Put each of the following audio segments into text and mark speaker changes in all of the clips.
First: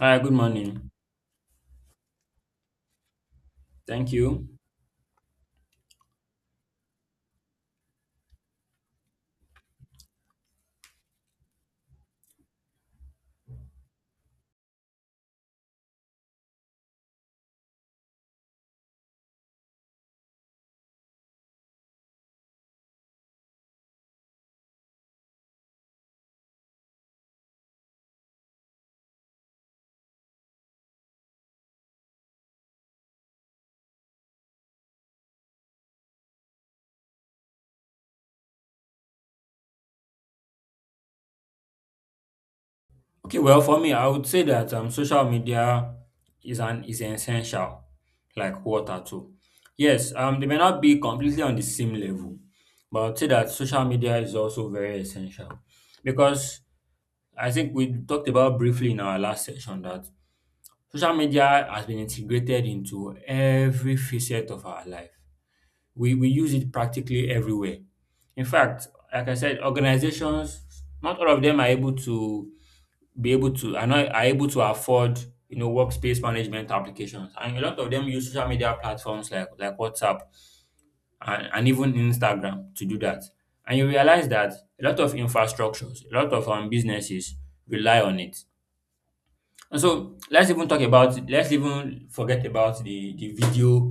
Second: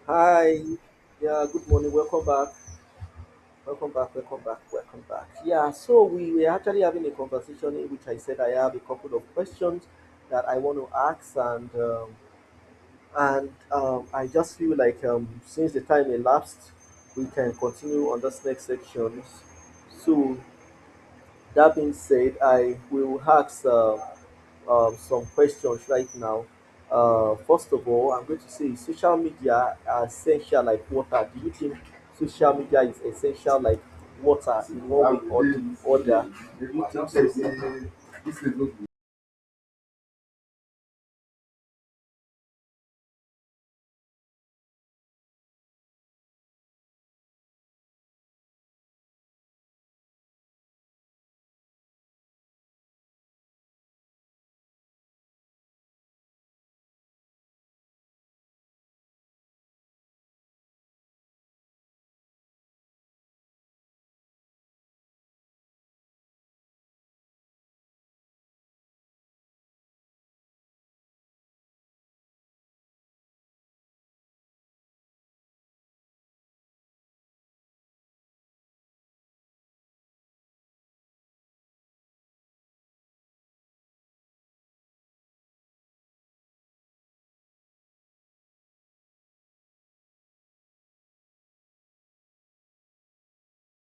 Speaker 1: Hi, good
Speaker 2: Hi.
Speaker 1: morning.
Speaker 2: Yeah, good morning. Welcome back. Welcome
Speaker 1: Thank
Speaker 2: back. Welcome
Speaker 1: you.
Speaker 2: back. Welcome back. Yeah, so we were actually having a conversation in which I said I have a couple of questions that I want to ask, and I just feel like since the time elapsed, we can continue on this next section. So that being said, I will ask some questions right now. First of all, I'm going to say is social media essential like water. Do you think social media is essential like water in one way or the other? Do you think so?
Speaker 1: Okay, well, for me, I would say that social media is essential, like water too. Yes, they may not be completely on the same level, but I would say that social media is also very essential because I think we talked about briefly in our last session that social media has been integrated into every facet of our life. We use it practically everywhere. In fact, like I said, organizations, not all of them are able to be able to are not are able to afford you know workspace management applications, and a lot of them use social media platforms like WhatsApp, and even Instagram to do that, and you realize that a lot of infrastructures, a lot of businesses rely on it. And so let's even forget about the video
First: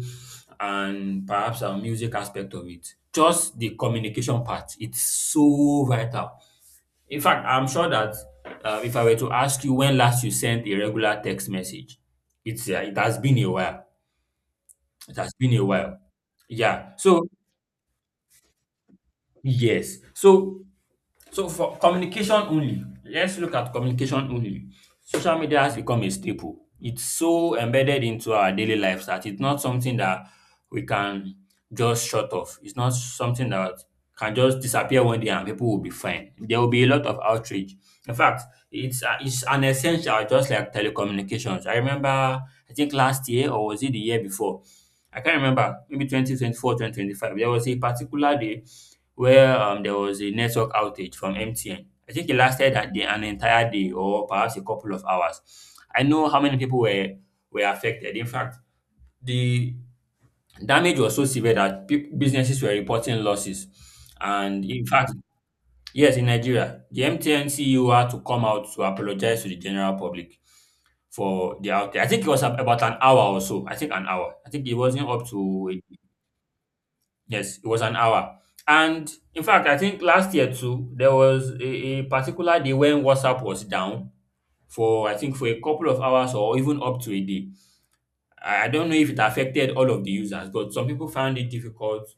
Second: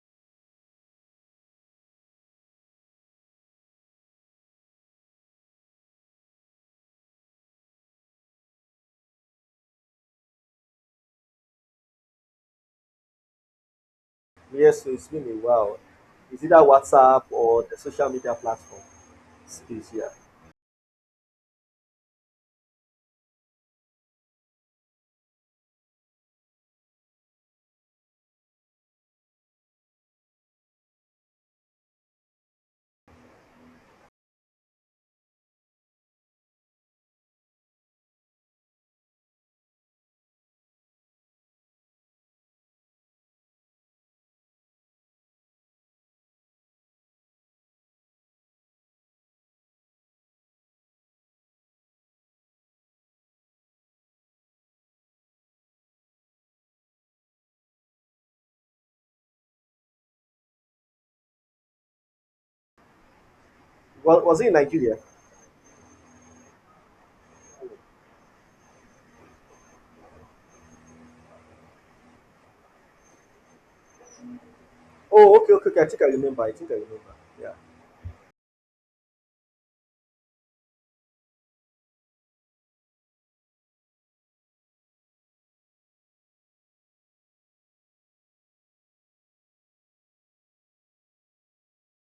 Speaker 1: and perhaps our music aspect of it. Just the communication part, it's so vital. In fact, I'm sure that if I were to ask you when last you sent a regular text message, it's it has been a while.
Speaker 2: Yes, so it's
Speaker 1: It
Speaker 2: been
Speaker 1: has
Speaker 2: a
Speaker 1: been a
Speaker 2: while.
Speaker 1: while.
Speaker 2: Is it that
Speaker 1: Yeah.
Speaker 2: WhatsApp or the social media platform space?
Speaker 1: Yes.
Speaker 2: Yeah.
Speaker 1: So So for communication only, let's look at communication only. Social media has become a staple. It's so embedded into our daily lives that it's not something that we can just shut off. It's not something that can just disappear one day and people will be fine. There will be a lot of outrage. In fact, it's an essential, just like telecommunications. I remember I think last year, or was it the year before? I can't remember, maybe 2024, 2025. There was a particular day where there was a network outage from MTN. I think it lasted a day, an entire day, or perhaps a couple of hours. I know how many people were affected. In fact, the damage was so severe that businesses were reporting losses.
Speaker 2: Well, was it in
Speaker 1: And in
Speaker 2: Nigeria?
Speaker 1: fact, yes, in Nigeria, the MTN CEO had to come out to apologize to the general public for the outage. I think it was about an hour or so. I think an hour. I think it wasn't up
Speaker 2: Oh, okay, okay,
Speaker 1: to.
Speaker 2: okay. I think I remember. I think I remember. Yeah.
Speaker 1: Yes, it was an hour. And in fact, I think last year too, there was a particular day when WhatsApp was down for I think for a couple of hours or even up to a day. I don't know if it affected all of the users, but some people found it difficult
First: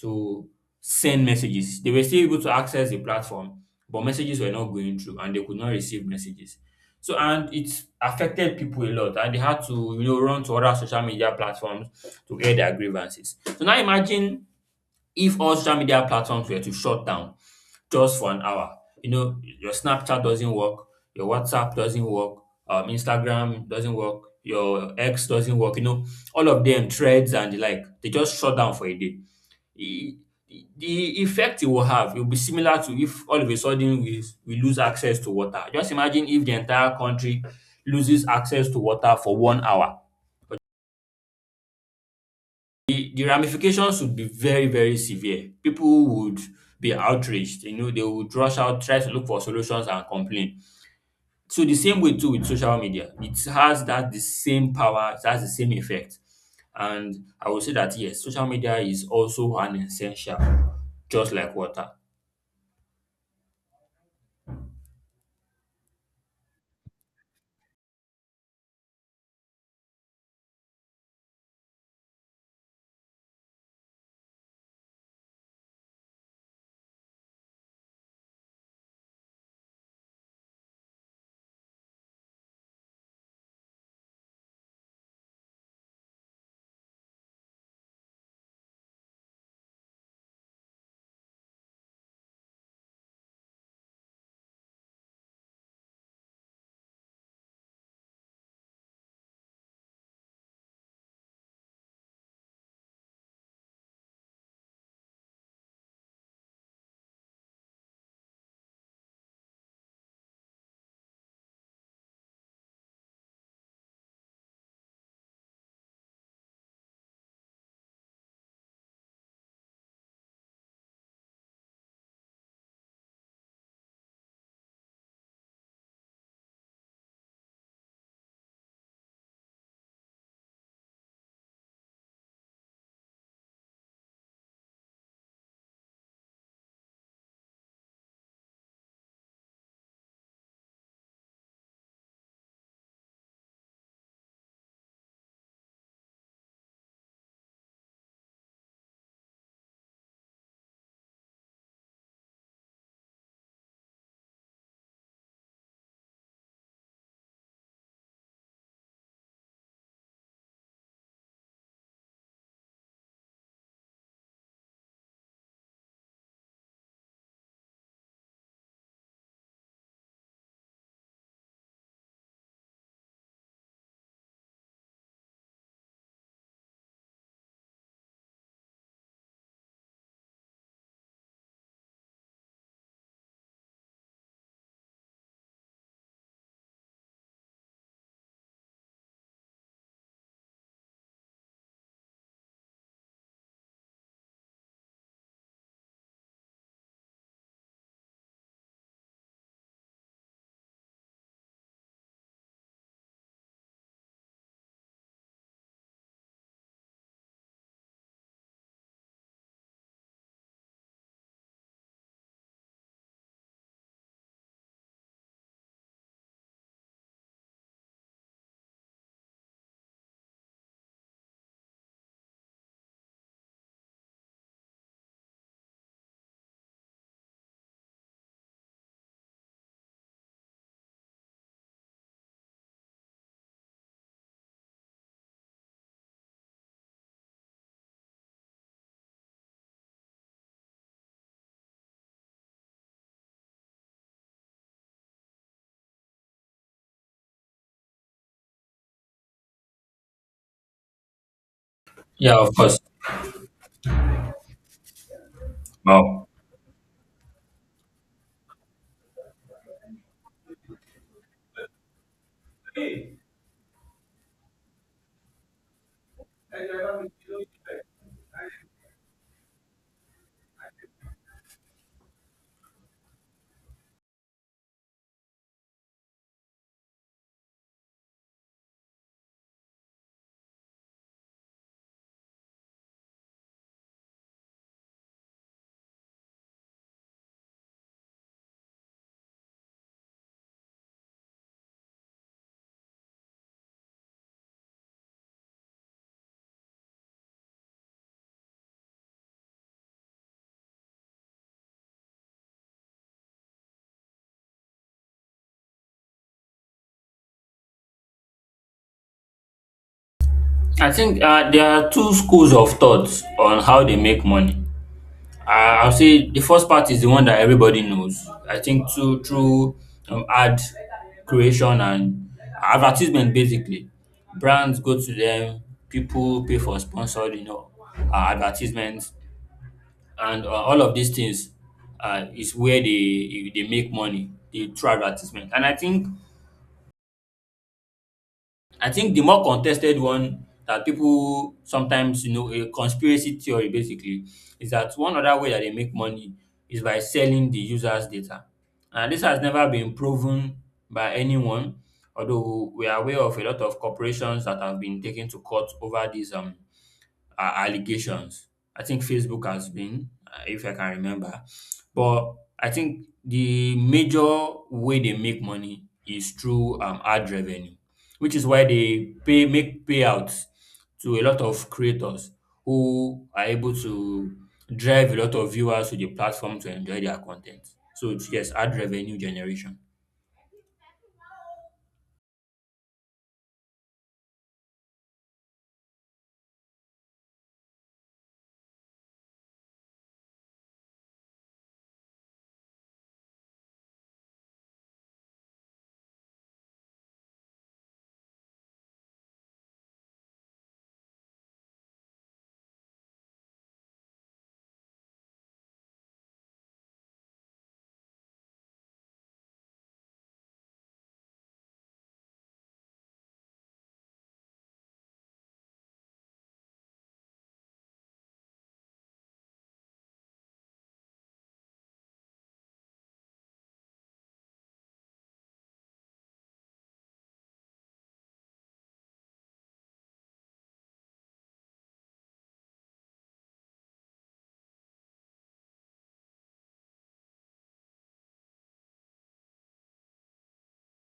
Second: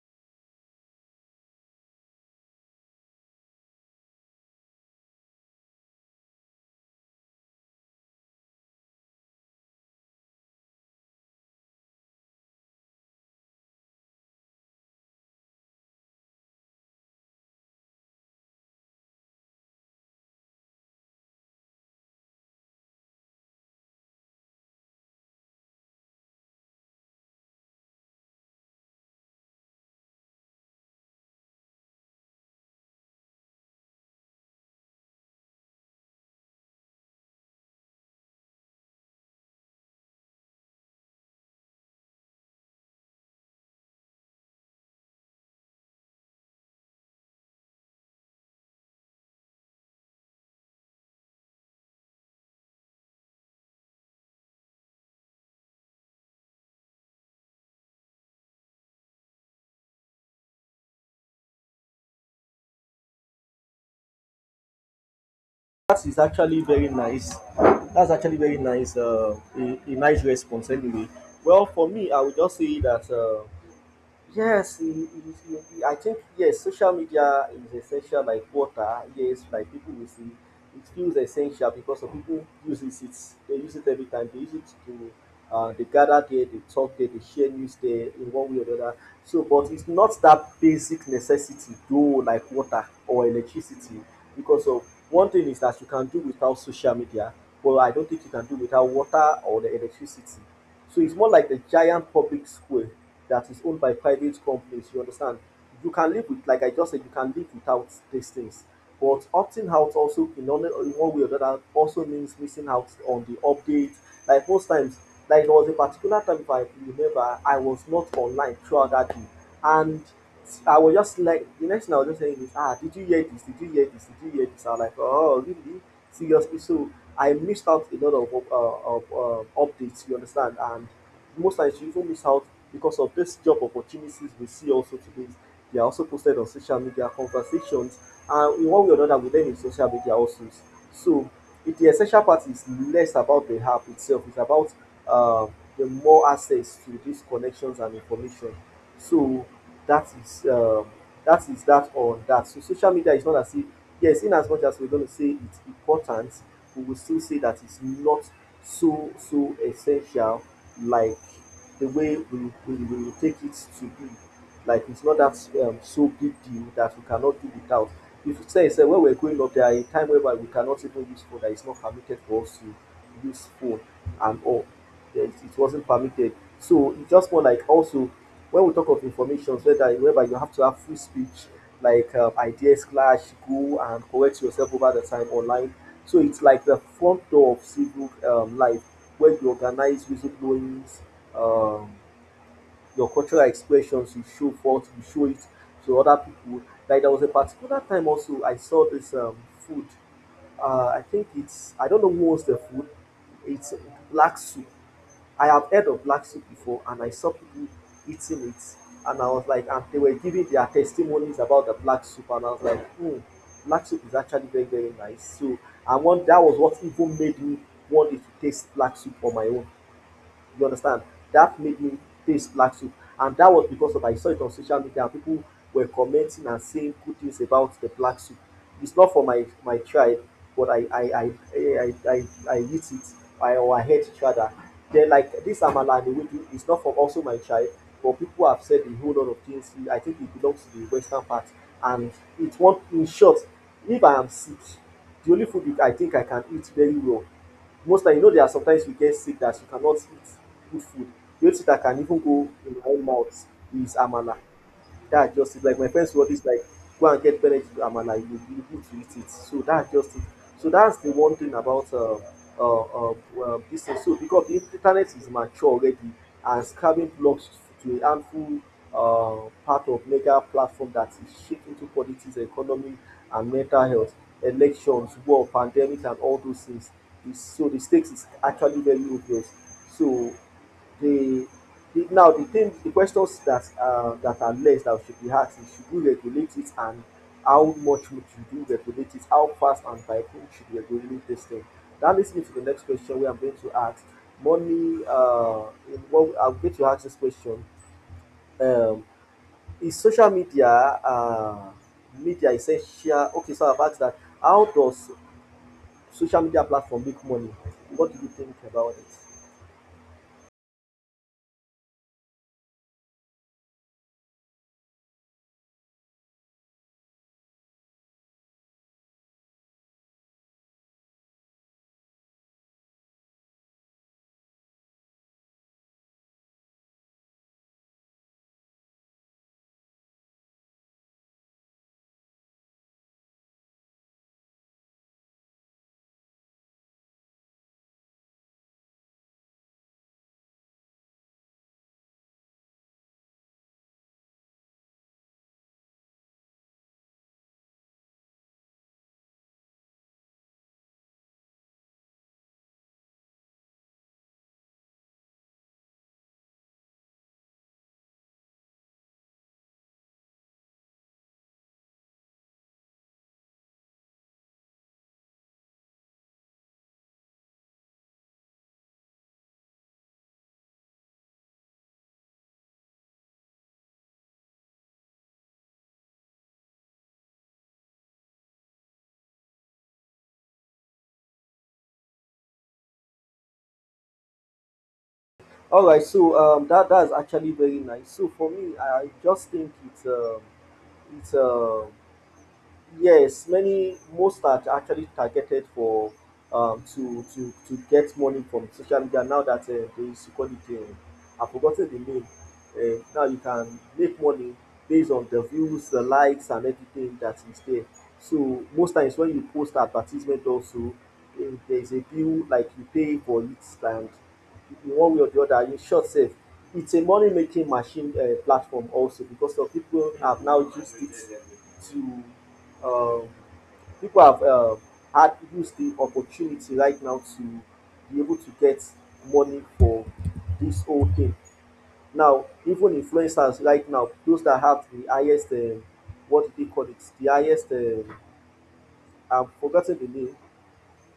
Speaker 1: to send messages. They were still able to access the platform, but messages were not going through and they could not receive messages. So, and it affected people a lot, and they had to you know run to other social media platforms to air their grievances. So now imagine if all social media platforms were to shut down just for an hour. You know, your Snapchat doesn't work, your WhatsApp doesn't work, Instagram doesn't work, your X doesn't work, you know, all of them, threads and the like, they just shut down for a day. E- The effect it will have will be similar to if all of a sudden we lose access to water. Just imagine if the entire country loses access to water for 1 hour. The ramifications would be very, very severe. People would be outraged. You know, they would rush out, try to look for solutions, and complain. So the same way too with social media. It has that the same power, it has the same effect. And I would say that yes, social media is also an essential, just like water.
Speaker 2: That is actually very nice. That's actually very nice. A nice response, anyway. Well, for me, I would just say that yes, it is, I think yes, social media is essential like water. Yes, like people will see, it feels essential because of people use it. It's, they use it every time. They use it to they gather there, they talk there, they share news there in one way or the other. So, but it's not that basic necessity though, like water or electricity, because of one thing is that you can do without social media, but I don't think you can do without water or the electricity. So it's more like a giant public square that is owned by private companies, you understand? You can live with, like I just said, you can live without these things. But opting out also, in one way or another, also means missing out on the update. Like most times, like there was a particular time, if I remember, I was not online throughout that day. And I was just like, the next thing I was just saying is, ah, did you hear this? Did you hear this? Did you hear this? I'm like, oh, really? Seriously? So I missed out a lot of, updates, you understand? And most times you even miss out because of this job opportunities we see also today. They are also posted on social media conversations, and in one way or another, we learn in social media also. So it, the essential part is less about the app itself; it's about uh, the more access to these connections and information. So that is that is that on that. So social media is not as if yes, in as much as we're going to say it's important, we will still say that it's not so so essential like the way we will take it to be. Like it's not that so big deal that we cannot do without. If you say, say when we're growing up, there are a time whereby we cannot even use phone. That it's not permitted for us to use phone and all. Yes, it wasn't permitted. So it's just more like also when we talk of information, whether you have to have free speech, like ideas clash, go and correct yourself over the time online. So it's like the front door of civil life, where you organize whistleblowings, um, your cultural expressions, you show forth, you show it to other people. Like there was a particular time also I saw this food. I think it's I don't know who was the food. It's black soup. I have heard of black soup before and I saw people eating it and I was like and they were giving their testimonies about the black soup and I was like hmm, black soup is actually very very nice. So I want that was what even made me want to taste black soup on my own. You understand? That made me taste black soup. And that was because of I saw it on social media and people were commenting and saying good things about the black soup. It's not for my tribe, but I eat it. I or I hate each other. Then like this amala and ewedu is not from also my tribe, but people have said a whole lot of things. I think it belongs to the western part, and it won't. In short, if I am sick, the only food I think I can eat very well most time you know there are sometimes you get sick that you cannot eat good food, the only thing that can even
Speaker 1: Yeah,
Speaker 2: go
Speaker 1: of
Speaker 2: in
Speaker 1: course.
Speaker 2: my own mouth is amala. That's just it. Like my friends will
Speaker 1: Wow.
Speaker 2: always like go and get belle to amala you go be able to eat it. So that's just it. So that's the one thing about uh, uh, this thing. So because the internet is mature already and scamming blocks to a harmful part of mega platform that is shaped into politics, economy, and mental health, elections, war, pandemic, and all those things. So the stakes is actually very obvious. So the, the now the thing, the questions that that are less that should be asked is: Should we regulate it, and how much would you do regulate it? How fast and by whom should we regulate this thing? That leads me to the next question where I'm going to ask: Money. What I'm going to ask this question: um, Is social media essential? Okay, so I've asked that how does social media platform make money. What do you think about it?
Speaker 1: I think there are two schools of thoughts on how they make money. Uh, I'll say the first part is the one that everybody knows. I think through ad creation and advertisement. Basically, brands go to them. People pay for sponsored, you know, advertisements, and all of these things is where they make money. They through advertisement. And I think the more contested one that people sometimes, you know, a conspiracy theory basically, is that one other way that they make money is by selling the user's data. And this has never been proven by anyone, although we are aware of a lot of corporations that have been taken to court over this allegations. I think Facebook has been, if I can remember. But I think the major way they make money is through ad revenue, which is why they pay make payouts to a lot of creators who are able to drive a lot of viewers to the platform to enjoy their content. So it's yes, ad revenue generation.
Speaker 2: All right, so that that's actually very nice. So for me, I just think it's yes, many most are actually targeted for to get money from social media. Now that there is equality, I've forgotten the name. Now you can make money based on the views, the likes, and everything that is there. So most times when you post advertisement, also if there is a bill like you pay for it, and in one way or the other, in short, safe. It's a money making machine platform also because of people have now used it to um, people have had used the opportunity right now to be able to get money for this whole thing. Now, even influencers right now, those that have the highest, what do they call it? The highest, I've forgotten the name,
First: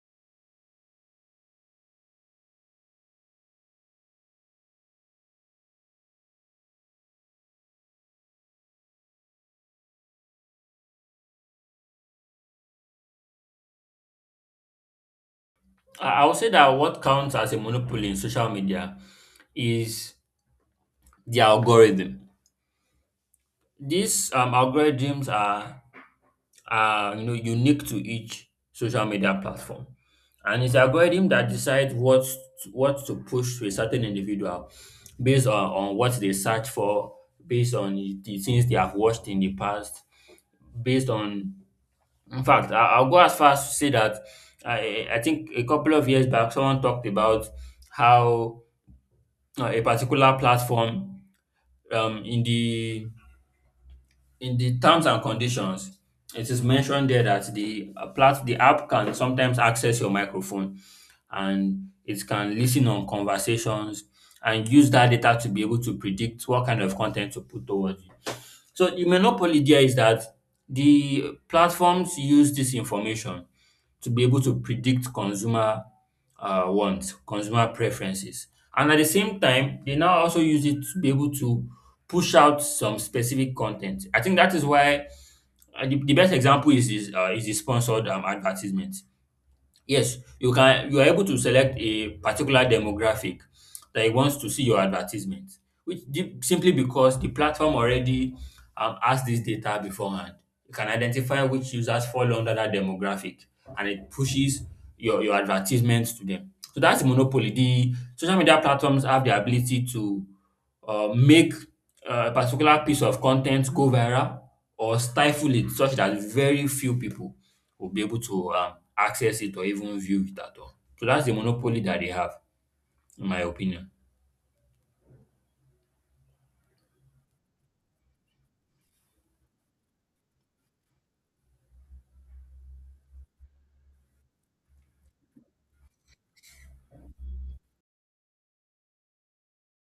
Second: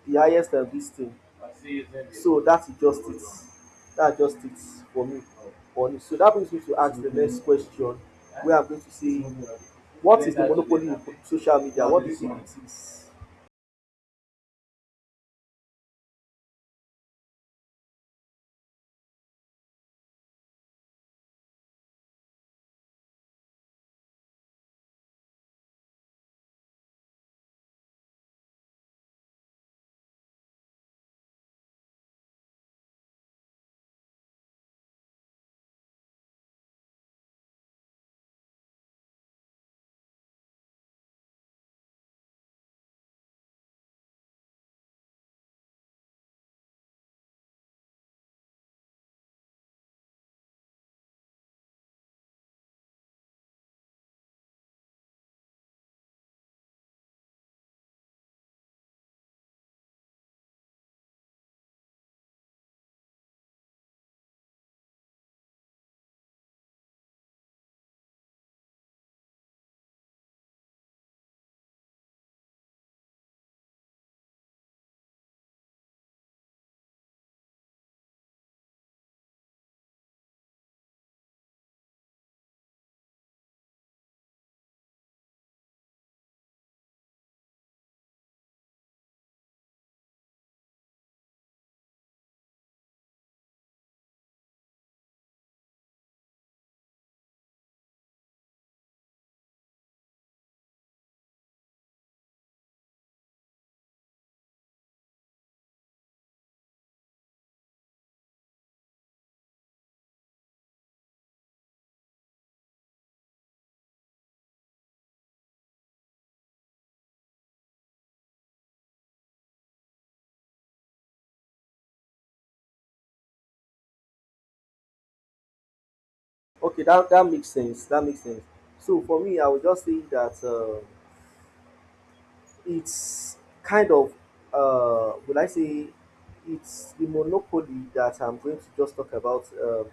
Speaker 2: the highest this thing. So that's just it. That's just it for me. On it. So that brings me to ask the next question, where I'm going to say, what is the monopoly of social media? What do you think it is?
Speaker 1: I would say that what counts as a monopoly in social media is the algorithm. These algorithms are you know unique to each social media platform, and it's algorithm that decides what to push to a certain individual based on what they search for, based on the things they have watched in the past, based on. In fact, I'll go as far as to say that I think a couple of years back, someone talked about how a particular platform um, in the in the terms and conditions, it is mentioned there that the the app can sometimes access your microphone and it can listen on conversations and use that data to be able to predict what kind of content to put towards you. So the monopoly there is that the platforms use this information to be able to predict consumer wants, consumer preferences. And at the same time, they now also use it to be able to push out some specific content. I think that is why the best example is the sponsored advertisement. Yes, you are able to select a particular demographic that it wants to see your advertisement, which simply because the platform already has this data beforehand. It can identify which users fall under that demographic and it pushes your advertisements to them. So that's monopoly. The social media platforms have the ability to make a particular piece of content go viral or stifle it such that very few people will be able to access it or even view it at all. So that's the monopoly that they have, in my opinion.
Speaker 2: Okay, that that makes sense. That makes sense. So for me, I would just say that it's kind of, would I say, it's the monopoly that I'm going to just talk about.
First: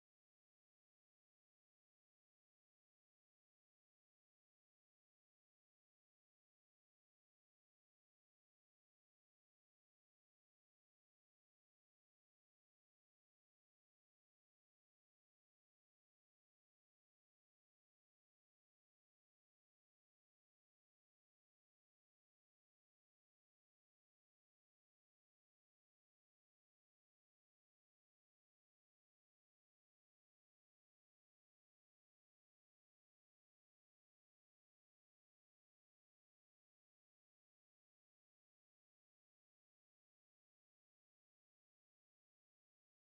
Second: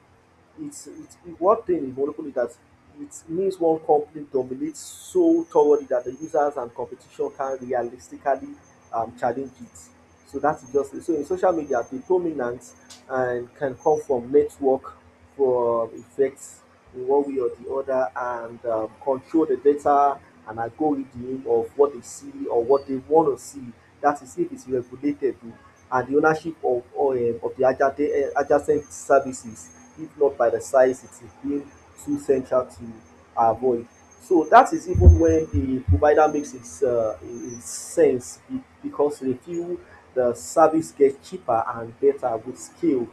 Speaker 2: It's one thing in monopoly that it means one company dominates so thoroughly that the users and competition can realistically challenge it. So that's just it. So in social media, the dominance and can come from network, for effects in one way or the other, and control the data and algorithm of what they see or what they want to see. That is if it's regulated and the ownership of or, of the adjacent, eh, adjacent services, if not by the size it is being too central to avoid. So that is even when the provider makes its sense because they feel the service gets cheaper and better with scale.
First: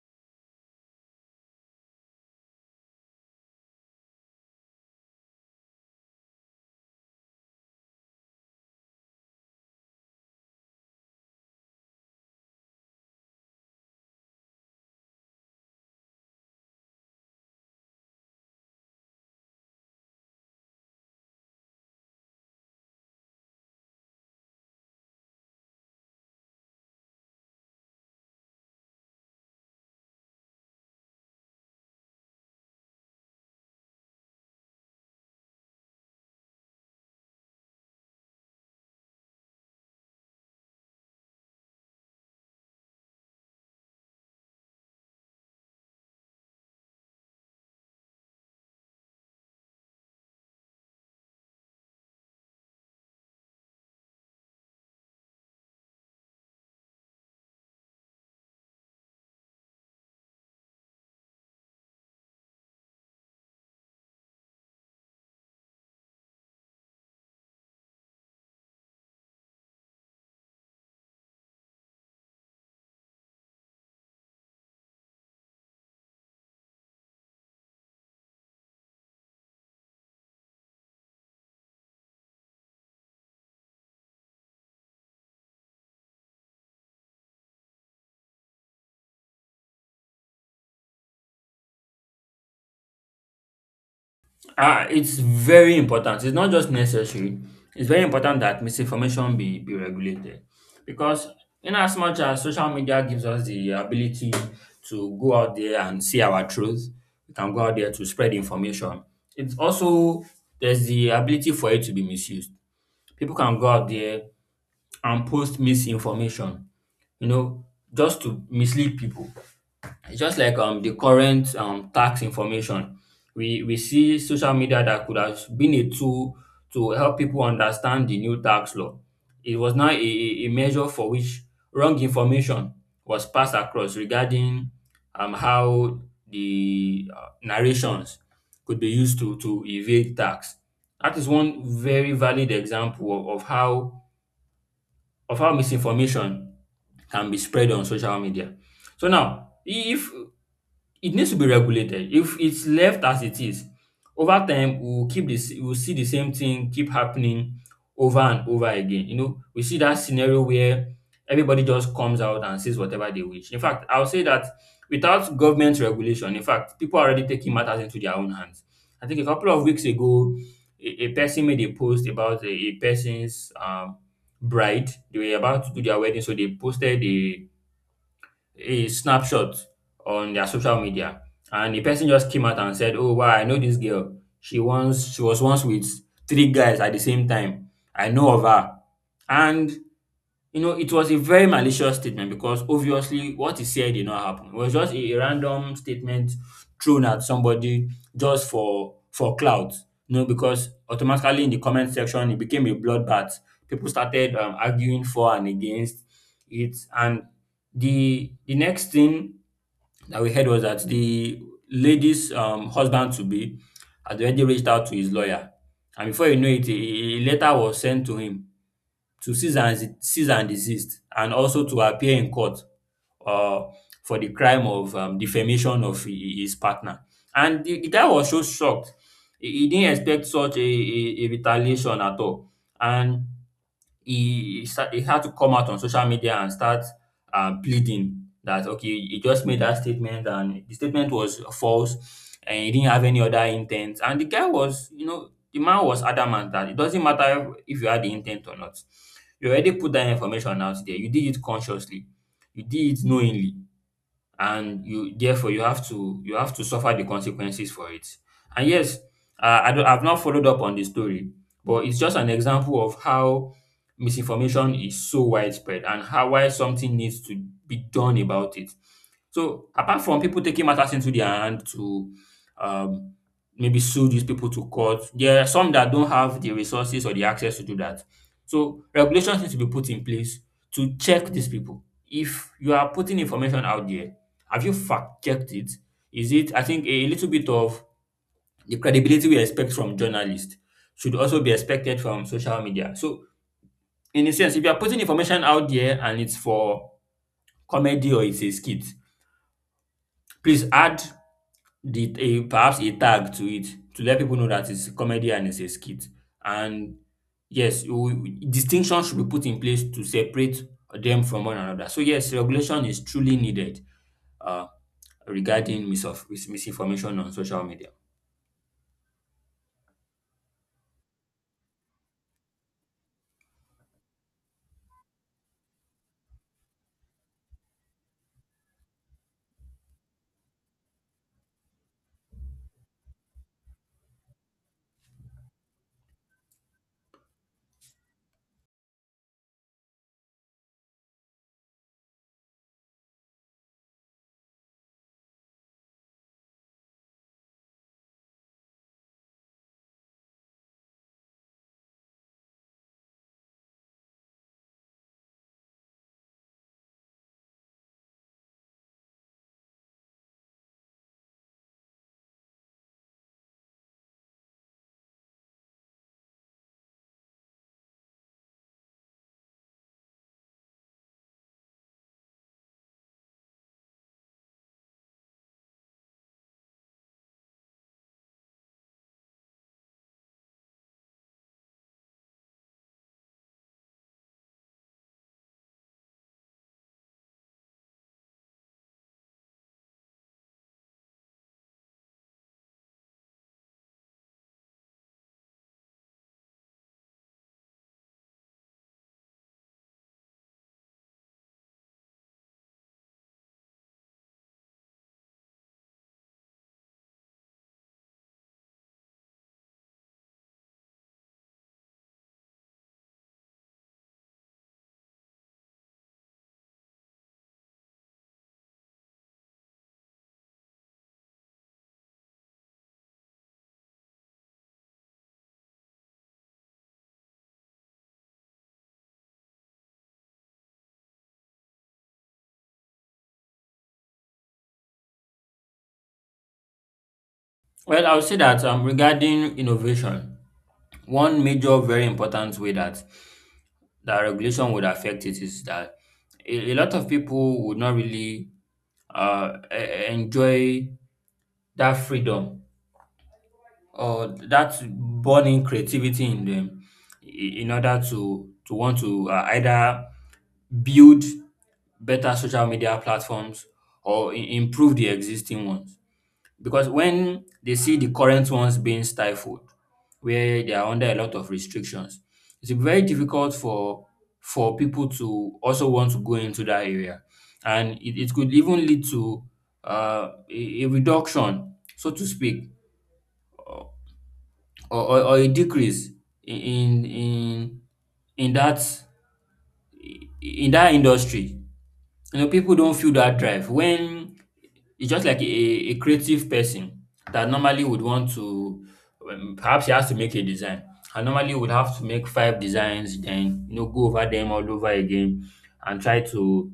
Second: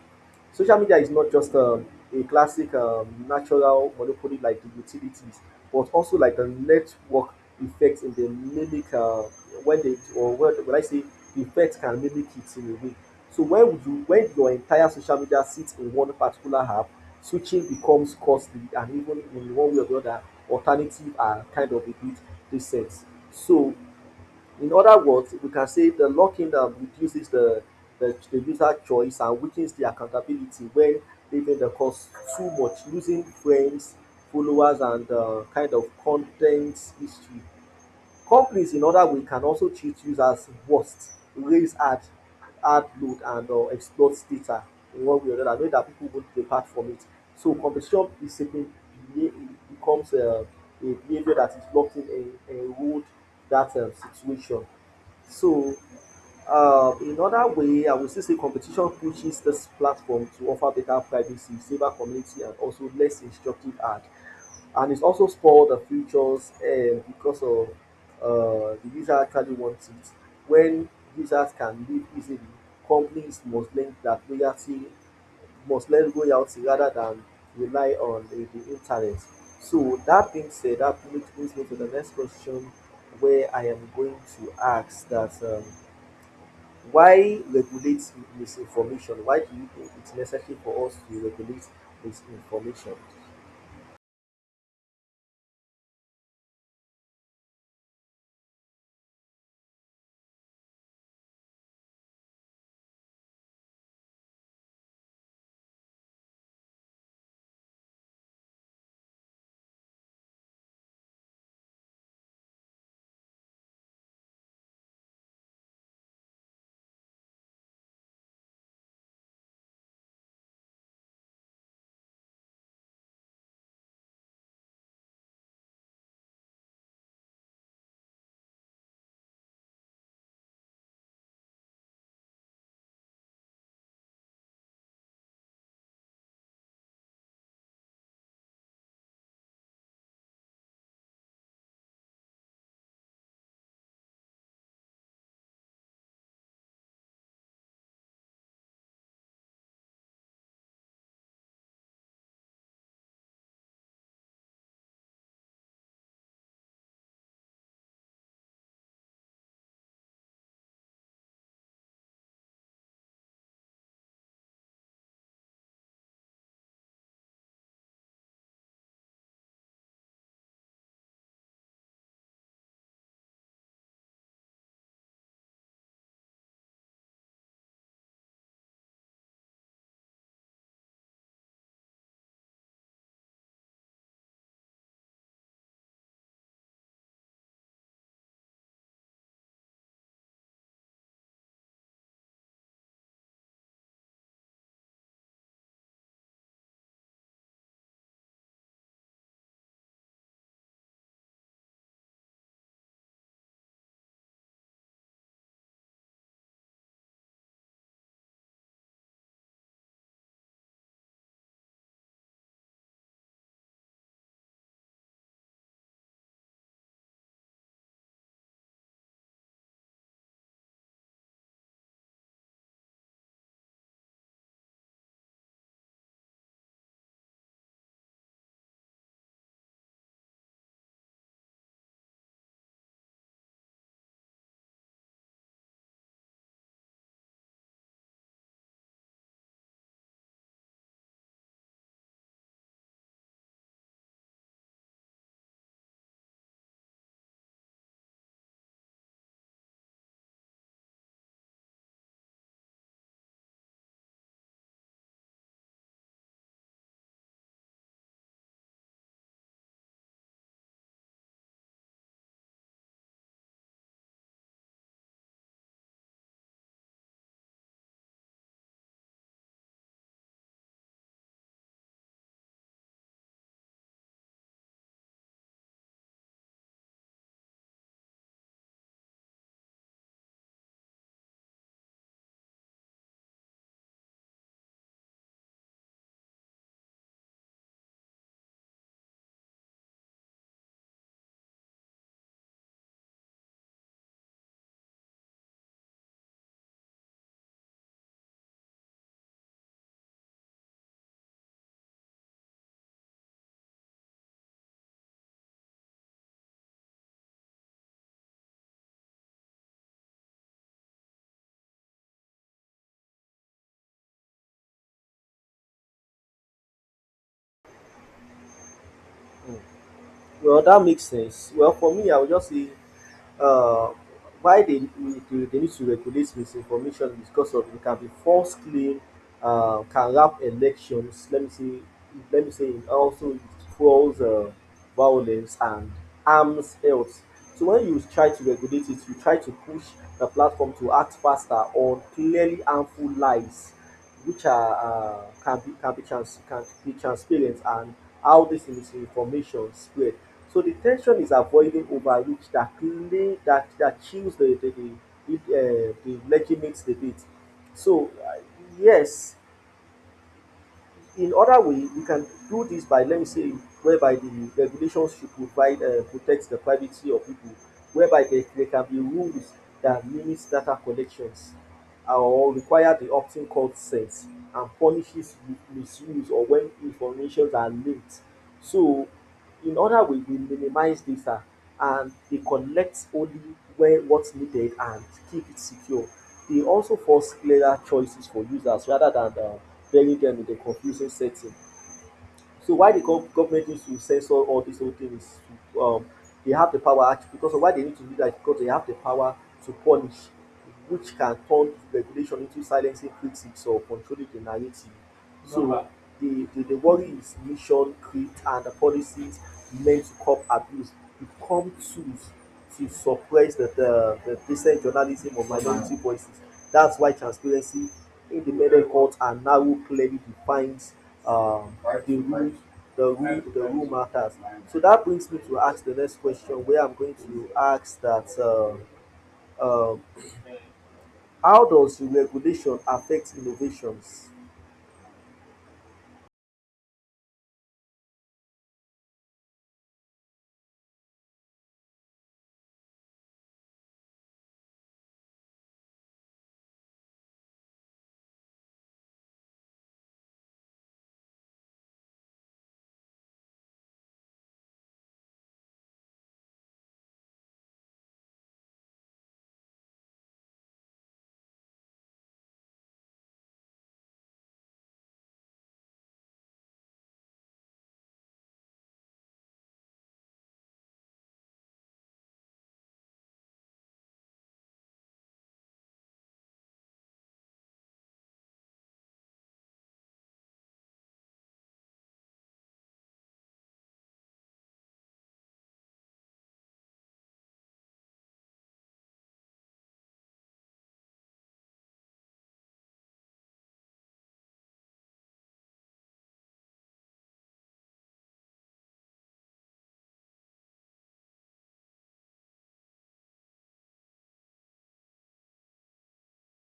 Speaker 2: Social media is not just a classic natural monopoly like the utilities, but also like a network effect in the mimic when they or when I say effect can mimic it in a way. So when would you when your entire social media sits in one particular app, switching becomes costly and even in one way or the other, alternative are kind of a bit decent. So in other words, we can say the locking down reduces the user choice and weakens the accountability when leaving the course too much, losing friends, followers, and kind of content history. Companies, in other way, can also treat users worst, raise ad load, and exploit data in one way or another, knowing that people won't depart from it. So competition is simply beha- becomes a behavior that is locked in a erode that situation. So in other way, I would still say competition pushes this platform to offer better privacy, safer community, and also less instructive ad, and it's also spoiled the futures because of the user actually wants it. When users can live easily, companies must link that loyalty, must lend loyalty rather than rely on the internet. So that being said, that brings me to the next question where I am going to ask that why regulate misinformation? Why do you think it's necessary for us to regulate misinformation?
Speaker 1: Ah, it's very important. It's not just necessary. It's very important that misinformation be regulated, because in as much as social media gives us the ability to go out there and see our truth, we can go out there to spread information. It's also there's the ability for it to be misused. People can go out there and post misinformation, you know, just to mislead people. It's just like the current tax information. We see social media that could have been a tool to help people understand the new tax law. It was now a measure for which wrong information was passed across regarding how the narrations could be used to evade tax. That is one very valid example of how misinformation can be spread on social media. So now, if it needs to be regulated. If it's left as it is, over time we will keep this. We will see the same thing keep happening over and over again. You know, we see that scenario where everybody just comes out and says whatever they wish. In fact, I'll say that without government regulation, in fact, people are already taking matters into their own hands. I think a couple of weeks ago, a person made a post about a person's bride. They were about to do their wedding, so they posted a snapshot on their social media, and the person just came out and said, "Oh wow, I know this girl. She was once with three guys at the same time. I know of her." And you know, it was a very malicious statement because obviously what he said did not happen. It was just a random statement thrown at somebody just for clout. You know, because automatically in the comment section it became a bloodbath. People started arguing for and against it, and the next thing that we heard was that the lady's husband to be had already reached out to his lawyer, and before you know it, a letter was sent to him to cease and desist and also to appear in court uh, for the crime of defamation of his partner. And the guy was so shocked. He didn't expect such a retaliation at all. And he had to come out on social media and start pleading that, okay, he just made that statement and the statement was false and he didn't have any other intent. And the guy was, the man was adamant that it doesn't matter if you had the intent or not. You already put that information out there. You did it consciously, you did it knowingly, and you therefore you have to suffer the consequences for it. And yes, I've not followed up on the story, but it's just an example of how misinformation is so widespread and how why something needs to be done about it. So apart from people taking matters into their hand to um, maybe sue these people to court, there are some that don't have the resources or the access to do that. So regulations need to be put in place to check these people. If you are putting information out there, have you fact checked it? Is it, I think, a little bit of the credibility we expect from journalists should also be expected from social media. So, in a sense, if you are putting information out there and it's for comedy or it's a skit, please add the a perhaps a tag to it to let people know that it's a comedy and it's a skit. And yes, you distinction should be put in place to separate them from one another. So yes, regulation is truly needed, uh, regarding misinformation on social media.
Speaker 2: Mm. Well, that makes sense. Well, for me, I would just say uh, why they need to regulate misinformation is because of it can be false claim, can wrap elections. Let me say, it also it fuels violence and harms health. So when you try to regulate it, you try to push the platform to act faster on clearly harmful lies which are can be transparent and how this misinformation spread. So the tension is avoiding overreach that that chills the the legitimate debate. So yes, in other way, we can do this by, let me say, whereby the regulations should provide, protect the privacy of people, whereby there can be rules that limits data collections or require the opt-in consent and punishes misuse or when informations are leaked. So in other ways, we minimize data and they collect only when what's needed and keep it secure. They also force clearer choices for users rather than burying them in a confusing setting. So why the government needs to censor all these whole things? Um, they have the because of why they need to do that because they have the power to punish, which can turn regulation into silencing critics or controlling the narrative. So the worry is mission, creed, and the policies meant to curb abuse become tools to suppress the decent journalism of minority voices. That's why transparency, independent court, and narrow clearly defines um, the rule the rule matters. So that brings me to ask the next question, where I'm going to ask that uh, how does regulation affect innovations?
Speaker 1: Well, I would say that, regarding innovation, one major very important way that regulation would affect it is that a lot of people would not really enjoy that freedom or that burning creativity in them, in order to want to, either build better social media platforms or improve the existing ones, because when they see the current ones being stifled, where they are under a lot of restrictions, it's very difficult for people to also want to go into that area. And it could even lead to, a reduction, so to speak, or a decrease in in in that industry. You know, people don't feel that drive. When it's just like a creative person that normally would want to, perhaps he has to make a design, and normally would have to make five designs, then you know, go over them all over again and try to,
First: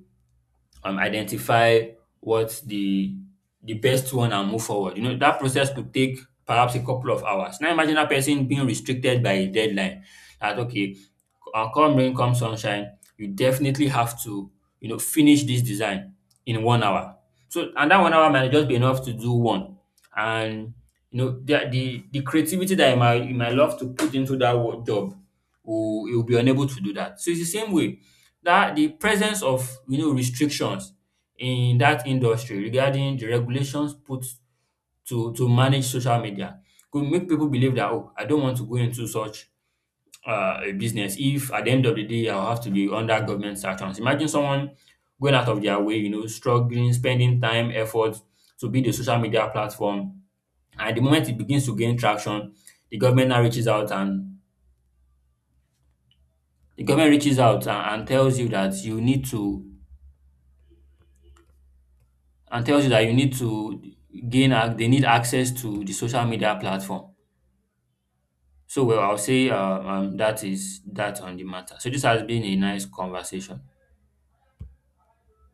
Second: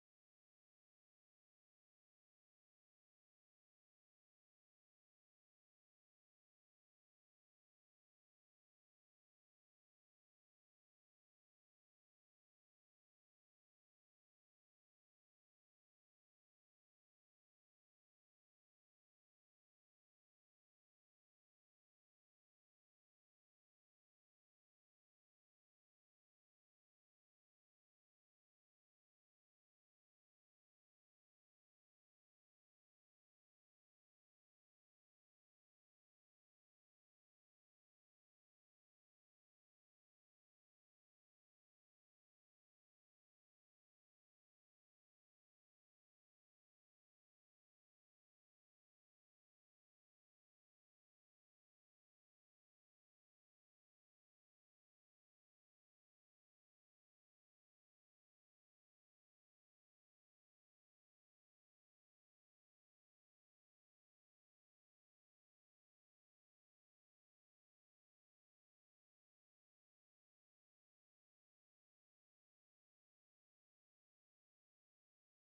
Speaker 1: identify what's the best one and move forward. You know, that process could take perhaps a couple of hours. Now imagine that person being restricted by a deadline. That okay, come rain, come sunshine, you definitely have to, you know, finish this design in 1 hour. So, and that 1 hour might just be enough to do one. And you know, the creativity that you might love to put into that job, will you'll be unable to do that. So it's the same way that the presence of, you know, restrictions in that industry, regarding the regulations put to manage social media, could make people believe that, oh, I don't want to go into such, a business, if at the end of the day I'll have to be under government sanctions. Imagine someone going out of their way, you know, struggling, spending time, effort to build a social media platform. And the moment it begins to gain traction, the government now reaches out and the government reaches out and tells you that you need to and tells you that you need to they need access to the social media platform. So well, I'll say, that is that on the matter. So this has been a nice conversation.